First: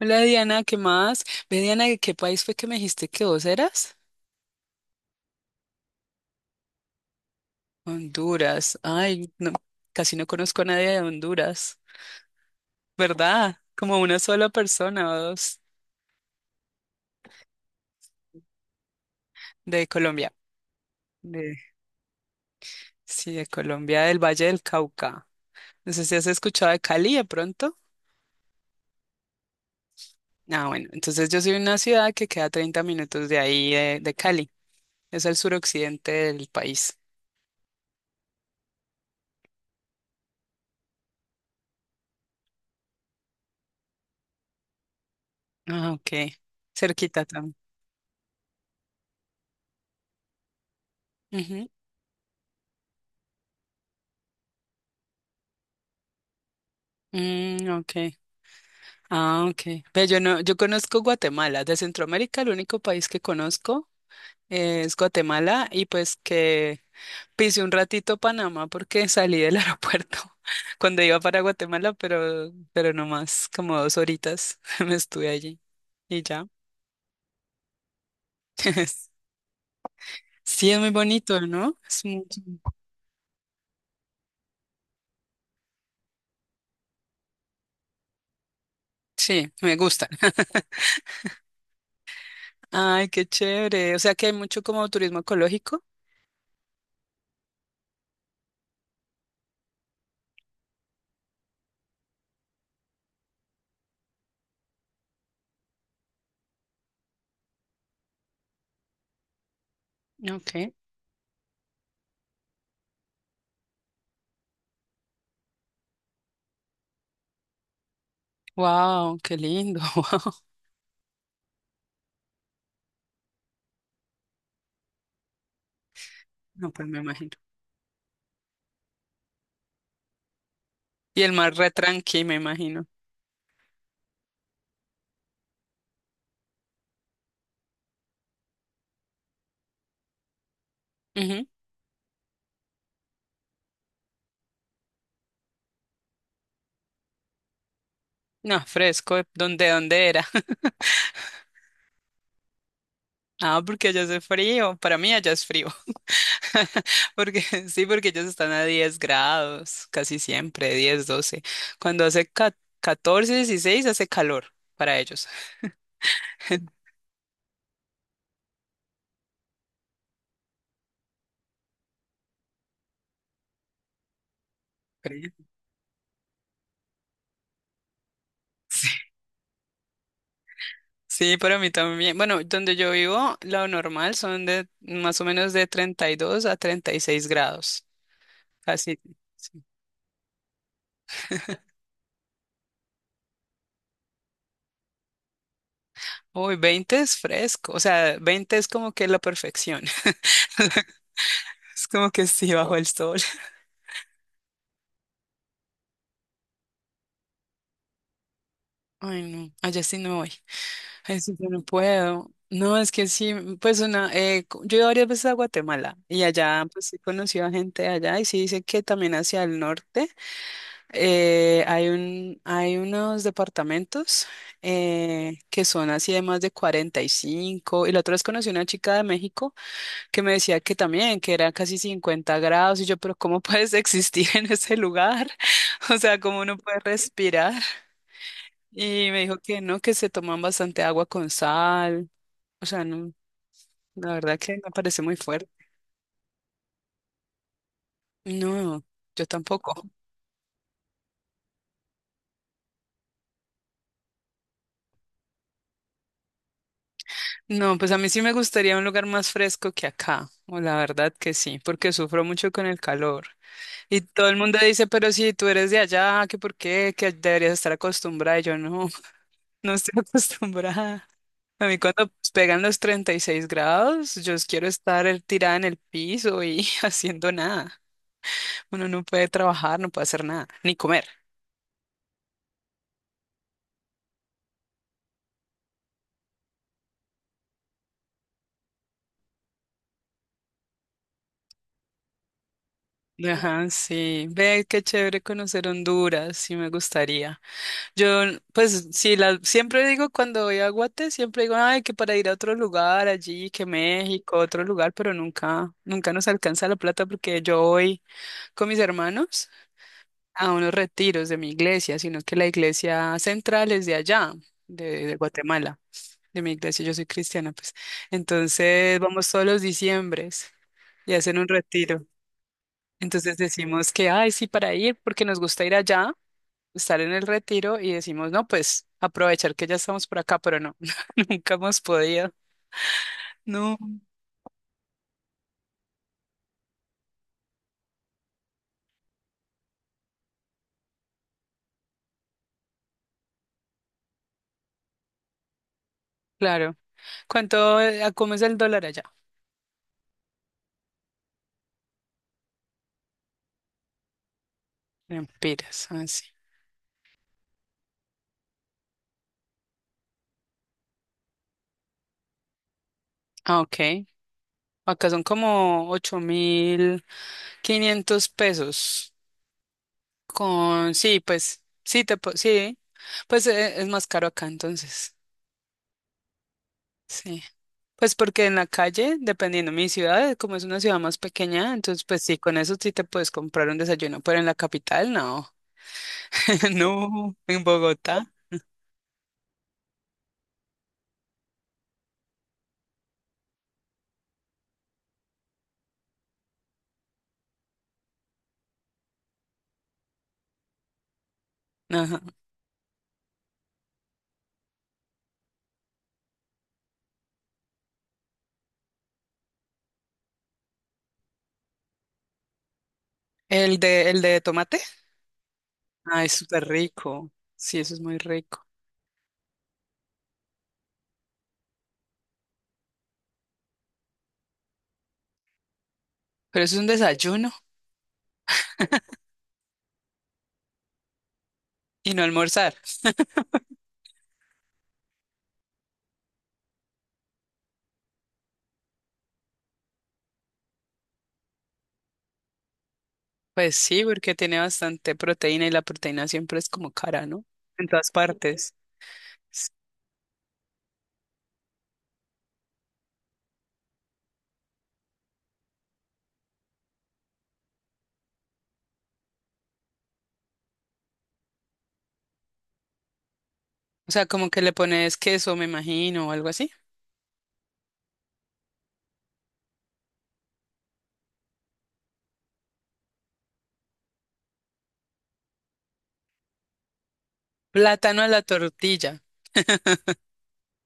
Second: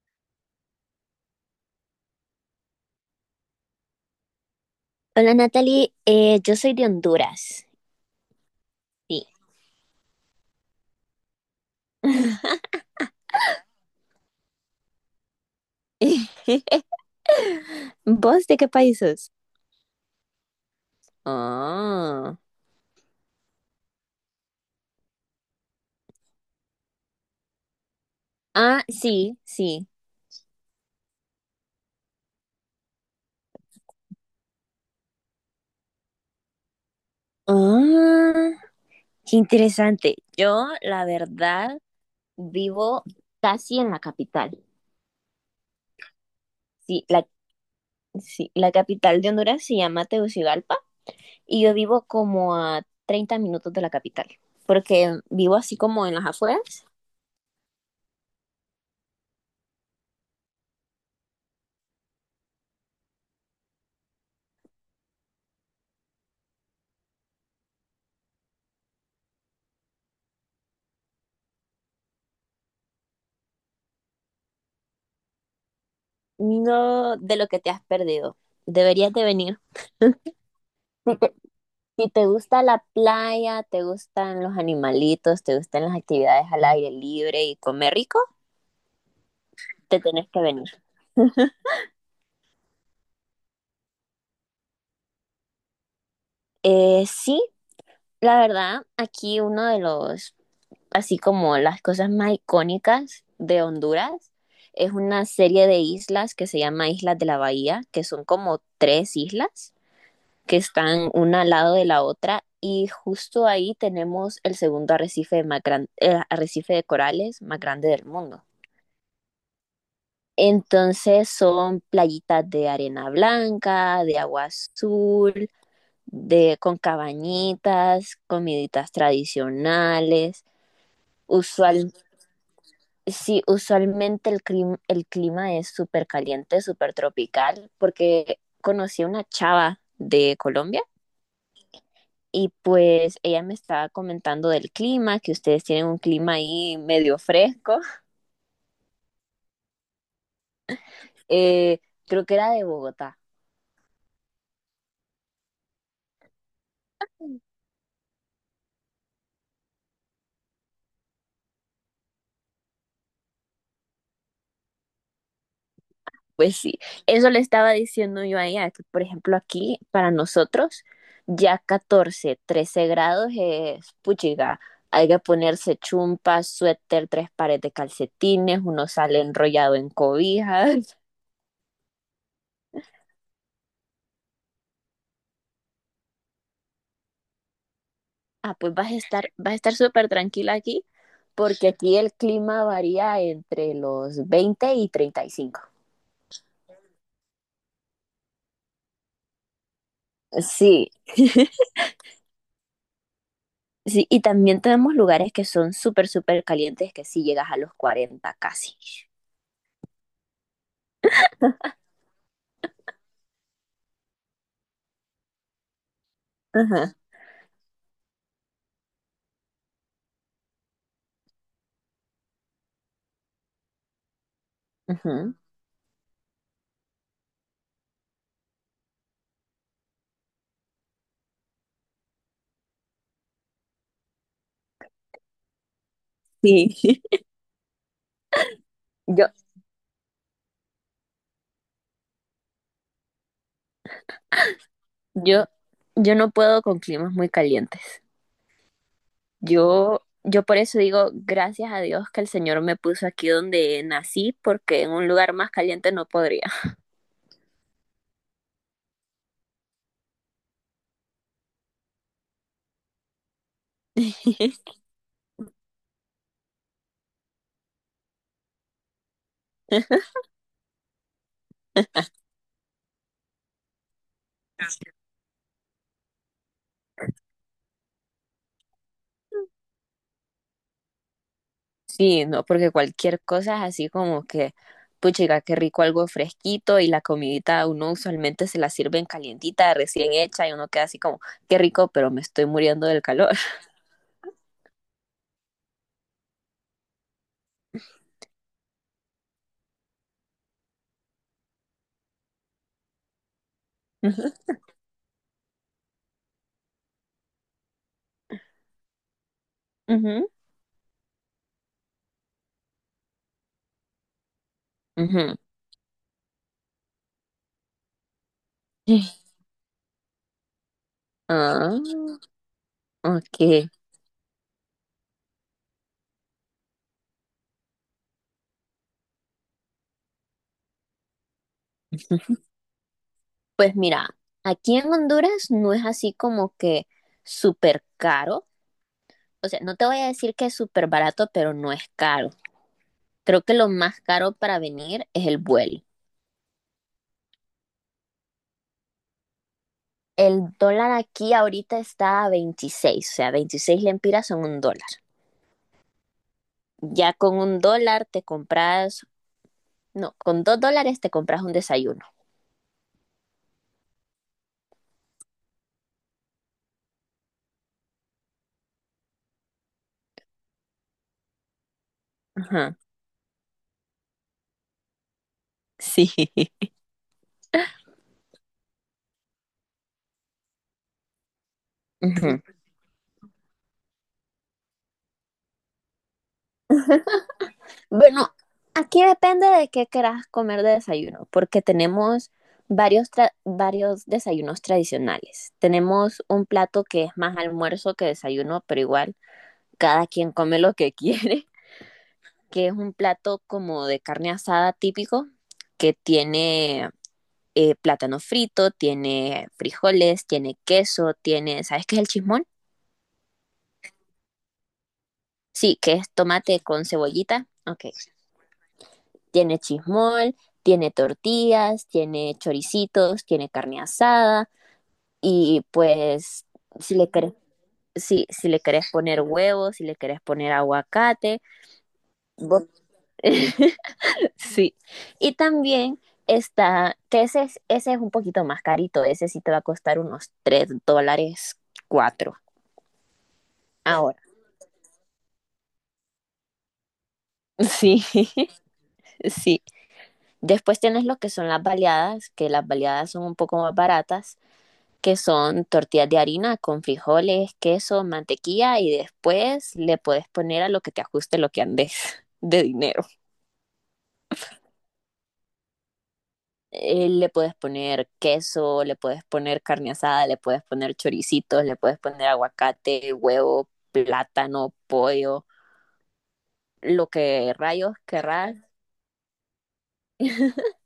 Hola Diana, ¿qué más? Ve Diana, ¿de qué país fue que me dijiste que vos eras? Hola, Natalie. Yo soy de Honduras. Honduras. Sí. Ay, no, casi no conozco a nadie de Honduras, ¿verdad? Como una sola persona o dos ¿Vos de qué país sos? de Colombia. De, Ah, sí, de Colombia, del Valle del Cauca. No sé si has escuchado de Cali de pronto. ah, sí, sí. Ah, bueno, entonces yo soy de una ciudad que queda 30 minutos de ahí, de Cali. Es el suroccidente del país. Ah, qué interesante. Yo, la verdad, vivo casi en la capital. Ah, ok. Sí, Cerquita la, también. sí, la capital de Honduras se llama Tegucigalpa y Ujú. yo vivo como a 30 minutos de la capital, porque vivo así como en las afueras. Mm, ok. Ah, ok. Ve, yo no, yo conozco Guatemala. De Centroamérica, el único país que conozco es Guatemala y pues que pisé un ratito Panamá porque salí del aeropuerto cuando iba para Guatemala, pero no más, como dos horitas me estuve allí y ya. No de lo que te has perdido. Deberías de venir. Sí, es muy bonito, ¿no? Es Si muy- te gusta la playa, te gustan los animalitos, te gustan las actividades al aire libre y comer rico, Sí, me te gusta. tenés que venir. Ay, qué chévere. O sea que hay mucho como turismo ecológico. Sí, la verdad, aquí así como las cosas más icónicas de Honduras, es una serie de islas que se llama Islas de la Bahía, que son como tres islas que Ok. están una al lado de la otra y justo ahí tenemos el segundo arrecife, arrecife de corales más grande del mundo. Wow, qué lindo. Wow. Entonces son playitas de arena blanca, de agua azul, de, No, con pues me imagino. cabañitas, comiditas tradicionales. Y el mar re Usual, tranqui, me imagino. sí, usualmente el clima es súper caliente, súper tropical, porque conocí a una chava de Colombia Ujú. y pues ella me estaba comentando del clima, que ustedes tienen un clima ahí medio fresco. No, fresco, ¿dónde era? Eh, Creo que era de Bogotá. Ah, porque allá hace frío. Para mí allá es frío. Porque sí, porque ellos están a 10 grados, casi siempre, 10, 12. Cuando hace 14, 16, hace calor para ellos. Pues sí, eso le estaba diciendo yo a ella, que por ejemplo aquí para nosotros ya 14, 13 grados es puchiga. Hay que Frío. ponerse chumpas, suéter, tres pares de calcetines, uno Sí, sale enrollado en cobijas. sí, para mí también. Bueno, donde yo vivo, lo normal son de más o menos de 32 a 36 grados. Ah, pues vas a Casi. estar, vas a Sí. estar súper tranquila aquí, porque aquí el clima varía entre los 20 y 35. Uy, 20 es fresco. O sea, 20 es como que la perfección. Sí, Es como que sí, bajo el sol. sí, y también tenemos lugares que son súper, súper calientes, que sí llegas a los 40 casi. Ay, no, allá sí no voy. Ay, sí, yo no puedo. No, es que sí, pues una, co- yo he ido varias veces a Guatemala y allá pues Ajá, he conocido a gente de allá y sí dice que también hacia el norte hay hay unos departamentos ujú. Que son así de más de 45 y la otra vez conocí a una chica de México que me decía que también, que era casi 50 grados y yo, pero ¿cómo puedes existir en ese lugar? O sea, ¿cómo uno puede Sí, respirar? Y me yo, dijo que no, que se toman bastante agua con sal. O sea, no, la verdad que me parece muy yo, fuerte. yo no puedo con climas muy calientes. No, yo tampoco. Yo por eso digo, gracias a Dios que el Señor me puso aquí donde nací, porque en un lugar más caliente no podría. No, pues a mí sí me gustaría un lugar más fresco que acá. O la verdad que sí, porque sufro mucho con el calor. Y todo el mundo dice, pero si tú eres de allá, que por qué, que deberías estar acostumbrada. Y yo no, no estoy acostumbrada. A mí cuando pegan los 36 grados, yo quiero estar tirada en el piso y haciendo nada. Uno no puede trabajar, no puede hacer nada, ni comer. Sí, no, porque cualquier cosa es así como que, puchiga, qué rico algo fresquito y la comidita uno usualmente se la sirven calientita, recién hecha y uno queda así como, qué rico, pero me estoy muriendo del calor. Ajá, sí. Ve, qué chévere conocer Honduras, sí me gustaría. Yo, pues, sí, la, siempre digo cuando voy a Guate, siempre digo, ay, que para ir a otro lugar allí, que México, otro lugar, pero nunca nos alcanza la plata porque yo voy con mis hermanos Ujú, a unos retiros de mi iglesia, sino que la iglesia central es de allá, de ujú. Guatemala, de mi iglesia, yo soy cristiana, pues. Entonces, vamos todos los diciembres y hacen un Ah, retiro. Entonces ok. decimos que, ay, sí, para ir, porque nos gusta ir allá, estar en el retiro y decimos, no, pues aprovechar que ya estamos por acá, pero no, nunca hemos podido. Pues No, mira, aquí en Honduras no es así como que súper caro. O sea, no te voy a decir que es súper barato, pero no es caro. Creo que lo más caro para venir es el vuelo. claro. ¿Cuánto, cómo es el dólar allá? El dólar aquí ahorita está a 26, o sea, 26 lempiras son $1. Empiras, así. Ya con $1 te compras, no, con $2 te compras un desayuno. Ah, ok. Acá son como 8.500 pesos. Con, sí, pues, sí, te, po- Ajá, sí. Pues es más caro acá entonces. sí. Sí. Pues porque en la calle, dependiendo de mi ciudad, como es una ciudad más pequeña, entonces pues sí, Ujú. con eso sí te puedes comprar un desayuno, pero en la capital no. No, en Bueno, Bogotá. aquí depende de qué querás comer de desayuno, porque tenemos varios desayunos tradicionales. Tenemos un plato que es más almuerzo que desayuno, pero igual cada quien come lo que quiere, Ajá. que es un plato como de carne asada típico, que tiene plátano frito, tiene frijoles, tiene queso, ¿sabes qué es el chismón? El de tomate. Sí, que es Ah, es tomate súper con rico. cebollita. Sí, Ok, eso es muy rico. tiene chismol, tiene tortillas, tiene choricitos, tiene carne asada y pues Pero eso es un si le querés, desayuno si le querés poner huevos, si le querés poner aguacate, y no vos- almorzar. sí. Y también está, que ese es un poquito más carito, ese sí te va a costar unos $3 4 Pues sí, ahora. porque tiene bastante proteína y la proteína siempre es como cara, ¿no? En Sí, todas partes. sí. Después tienes lo que son las baleadas, que las baleadas son un poco más baratas que son tortillas de harina con frijoles, queso, mantequilla y después le puedes poner a lo que te ajuste lo que andes de dinero. O sea, como que le pones queso, me imagino, o algo así. Le puedes poner queso, le puedes poner carne asada, le puedes poner choricitos, le puedes poner aguacate, huevo, plátano, pollo, lo que rayos Plátano a la querrás. tortilla.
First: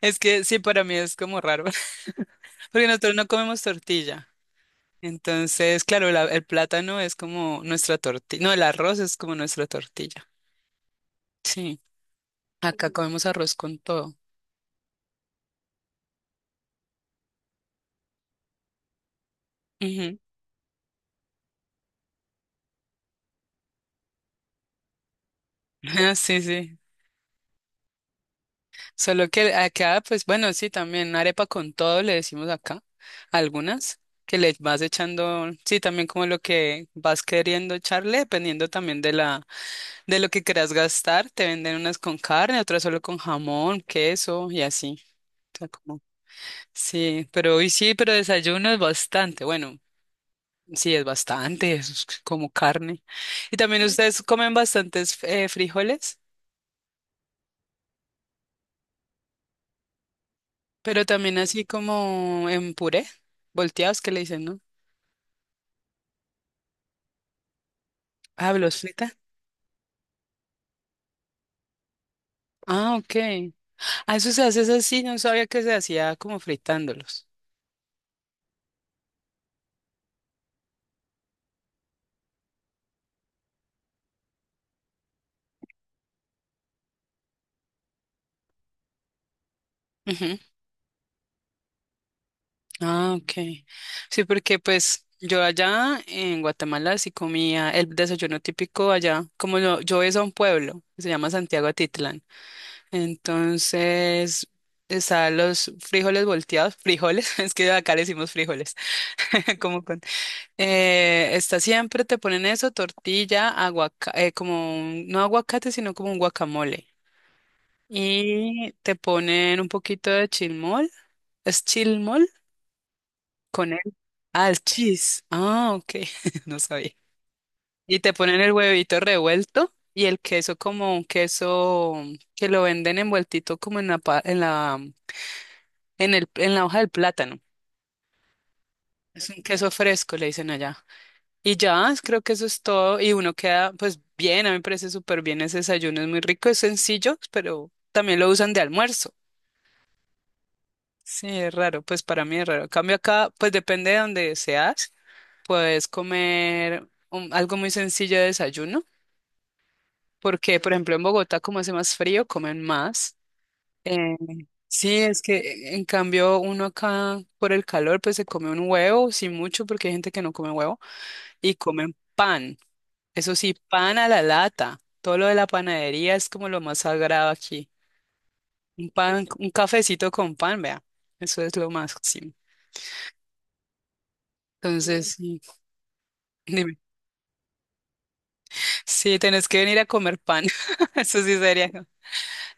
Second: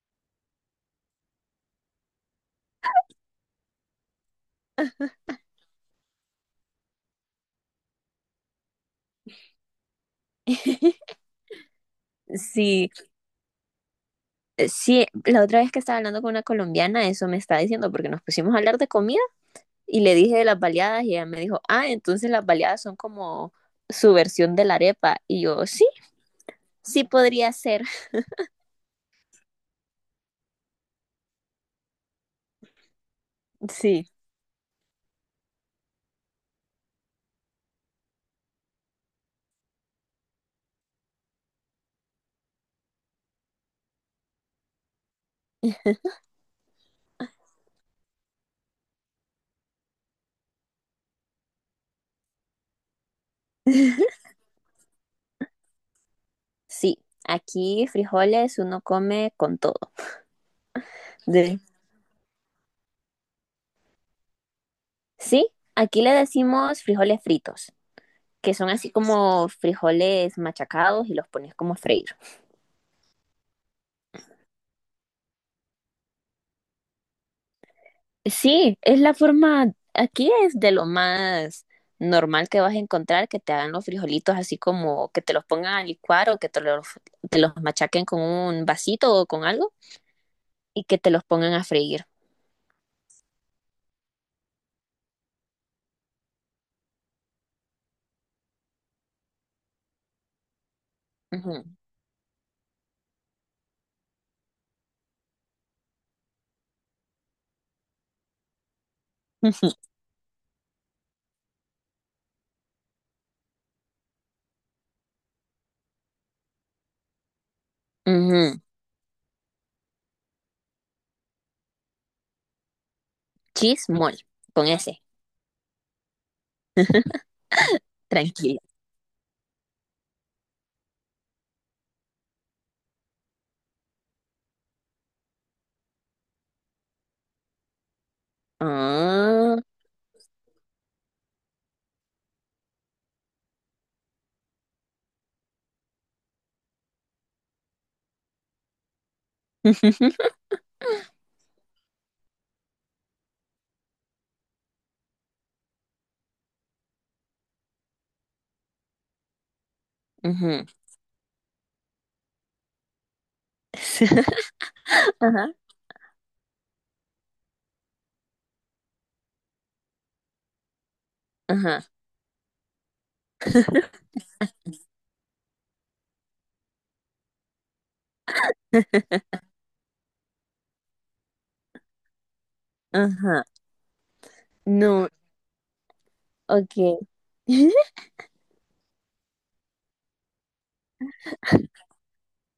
Es que sí, para mí es como raro, porque nosotros no comemos tortilla. Entonces, claro, la- el plátano es como nuestra tortilla. No, el arroz es como nuestra tortilla. Sí, Sí, acá comemos arroz con todo. sí, la otra vez que estaba hablando con una colombiana, eso me está diciendo, porque nos pusimos a hablar de comida. Y le Ujú. dije de las baleadas y ella me dijo, ah, entonces las baleadas son como su versión de la arepa. Y yo, sí, Ah, sí, sí. sí podría ser. Solo que acá, pues bueno, sí, también arepa con todo le decimos acá, algunas, Sí, que le vas echando, sí, también como lo que vas queriendo echarle, dependiendo también de la, de lo que quieras gastar, te venden unas con carne, otras solo con jamón, queso y así. O sea, como, sí, pero hoy sí, pero desayuno es bastante, bueno, sí, es bastante, es como carne. Y también ustedes comen bastantes frijoles, sí, aquí frijoles uno come con todo. pero también De- así como en puré, volteados que le dicen, ¿no? Sí, aquí le decimos frijoles fritos, Ah, que son ¿los así frita? como frijoles machacados y los pones como freídos. Ah, ok. Ah, eso se hace es así, sí, no sabía que se hacía como fritándolos. Sí, es la forma, aquí es de lo más normal que vas a encontrar que te hagan los frijolitos así como que te los pongan a licuar o que te los machaquen con un vasito o con algo Ujú. y que te los pongan a freír. Ah, ok. Sí, porque pues yo allá en Guatemala sí comía el desayuno típico allá, como yo es a un pueblo, que se llama Ujú, Santiago Atitlán. Entonces, están los frijoles volteados, frijoles, es que acá le decimos frijoles, ujú, como con está siempre, te ponen eso, tortilla, aguacate, como un- no aguacate, sino como un guacamole. ujú. Y te ponen un poquito de chilmol. ¿Es chilmol? Con el... Chismol, Ah, el con ese, cheese. Ah, ok. No sabía. Y te ponen el tranquila. huevito revuelto y el queso como un queso que lo venden envueltito como en la, pa- en la, en el, en la hoja del plátano. Es un Ah, queso fresco, le dicen allá. Y ya, es- creo que eso es todo. Y uno queda, pues bien, a mí me parece súper bien ese desayuno. Es muy rico, es sencillo, pero también lo usan de almuerzo. Sí, es raro, pues para mí es raro. En cambio acá, pues depende de donde seas, puedes comer un- algo muy sencillo de desayuno, porque ujú. por ejemplo en Bogotá como hace más frío, comen más. Eh, sí, es Ajá, que en cambio uno acá por el calor pues se come un huevo, sí mucho, porque hay gente que no come huevo, y ajá, comen pan. Eso sí, pan a la lata. Todo lo de la panadería es como lo más sagrado aquí. Un pan, un cafecito con pan, vea, eso es lo máximo. Mm. ajá. No, Entonces, sí. Dime. ok. Sí, tenés que venir a comer pan. Eso sí sería. ¿No?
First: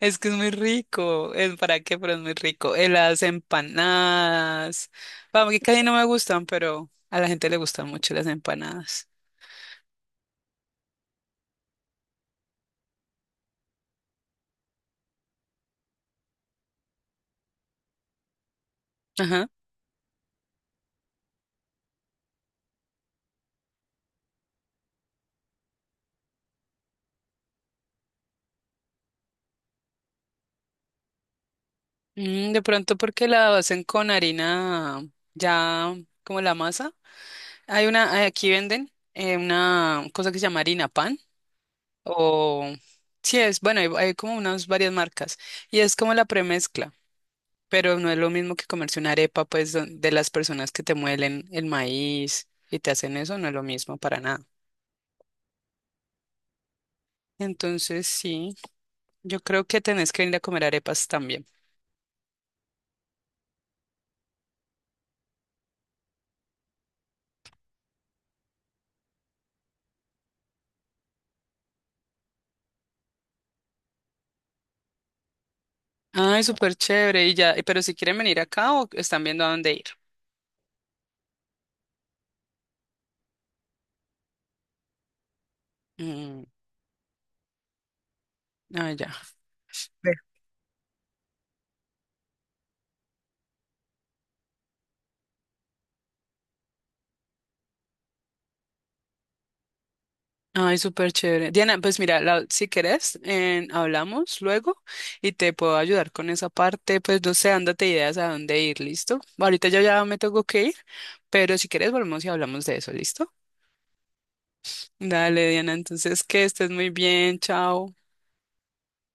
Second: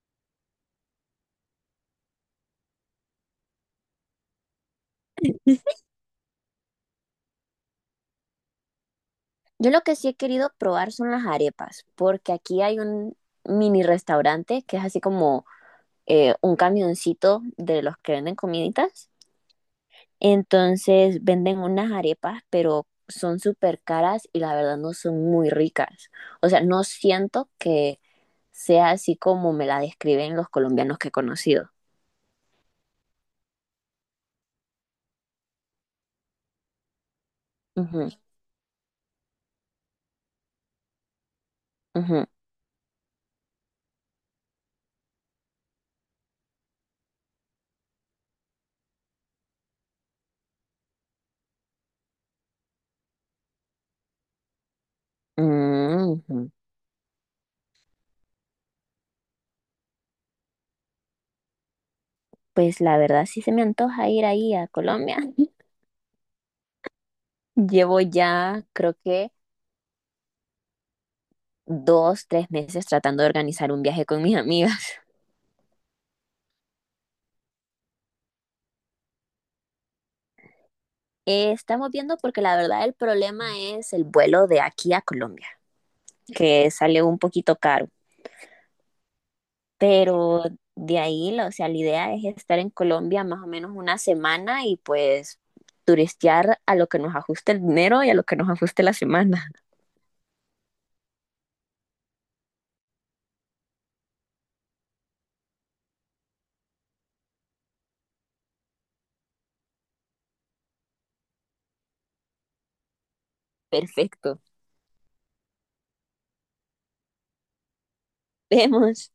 Es que es muy rico. ¿Es para qué? Pero es muy rico. Las empanadas. Vamos, que casi no me gustan, pero a la gente le gustan mucho las empanadas. Yo lo que sí he querido probar son las arepas, porque aquí hay un mini restaurante que es así como un camioncito de los que venden comiditas. Ajá. Entonces venden unas arepas, pero son súper caras y la verdad no son muy ricas. O sea, no siento que sea así como me la describen los colombianos que he conocido. Mm, de pronto porque la hacen con harina ya como la masa. Hay Ujú, una, aquí venden una cosa que se llama harina pan. ujú, O sí es, bueno, hay como unas varias marcas. Y es como la premezcla. Pero no es lo mismo que comerse una arepa, pues, don- de las personas que te muelen el maíz y te hacen eso, no es lo mismo para nada. mm, ujú. Entonces, sí, yo creo que tenés que ir a comer arepas también. Pues la verdad sí se me antoja ir ahí a Colombia. Llevo ya, creo que 2, 3 meses tratando de organizar un viaje con mis amigas. Ay, súper chévere. Y ya, pero si quieren venir acá o están viendo a dónde ir. Estamos viendo porque la verdad el problema es el vuelo de aquí a Colombia, Mm, que sale un poquito caro, ah, ya. Ve. pero de ahí, o sea, la idea es estar en Colombia más o menos una semana y pues turistear a lo que nos ajuste el dinero y a lo que nos ajuste la semana. Ay, súper chévere. Diana, pues mira, la- si querés, hablamos luego y te puedo ayudar con esa parte. Pues no sé, ándate ideas a dónde ir, ¿listo? Ahorita yo ya me tengo que ir, pero si quieres volvemos y hablamos de eso, ¿listo? Perfecto. Dale, Diana, entonces que estés muy bien, chao. Vemos.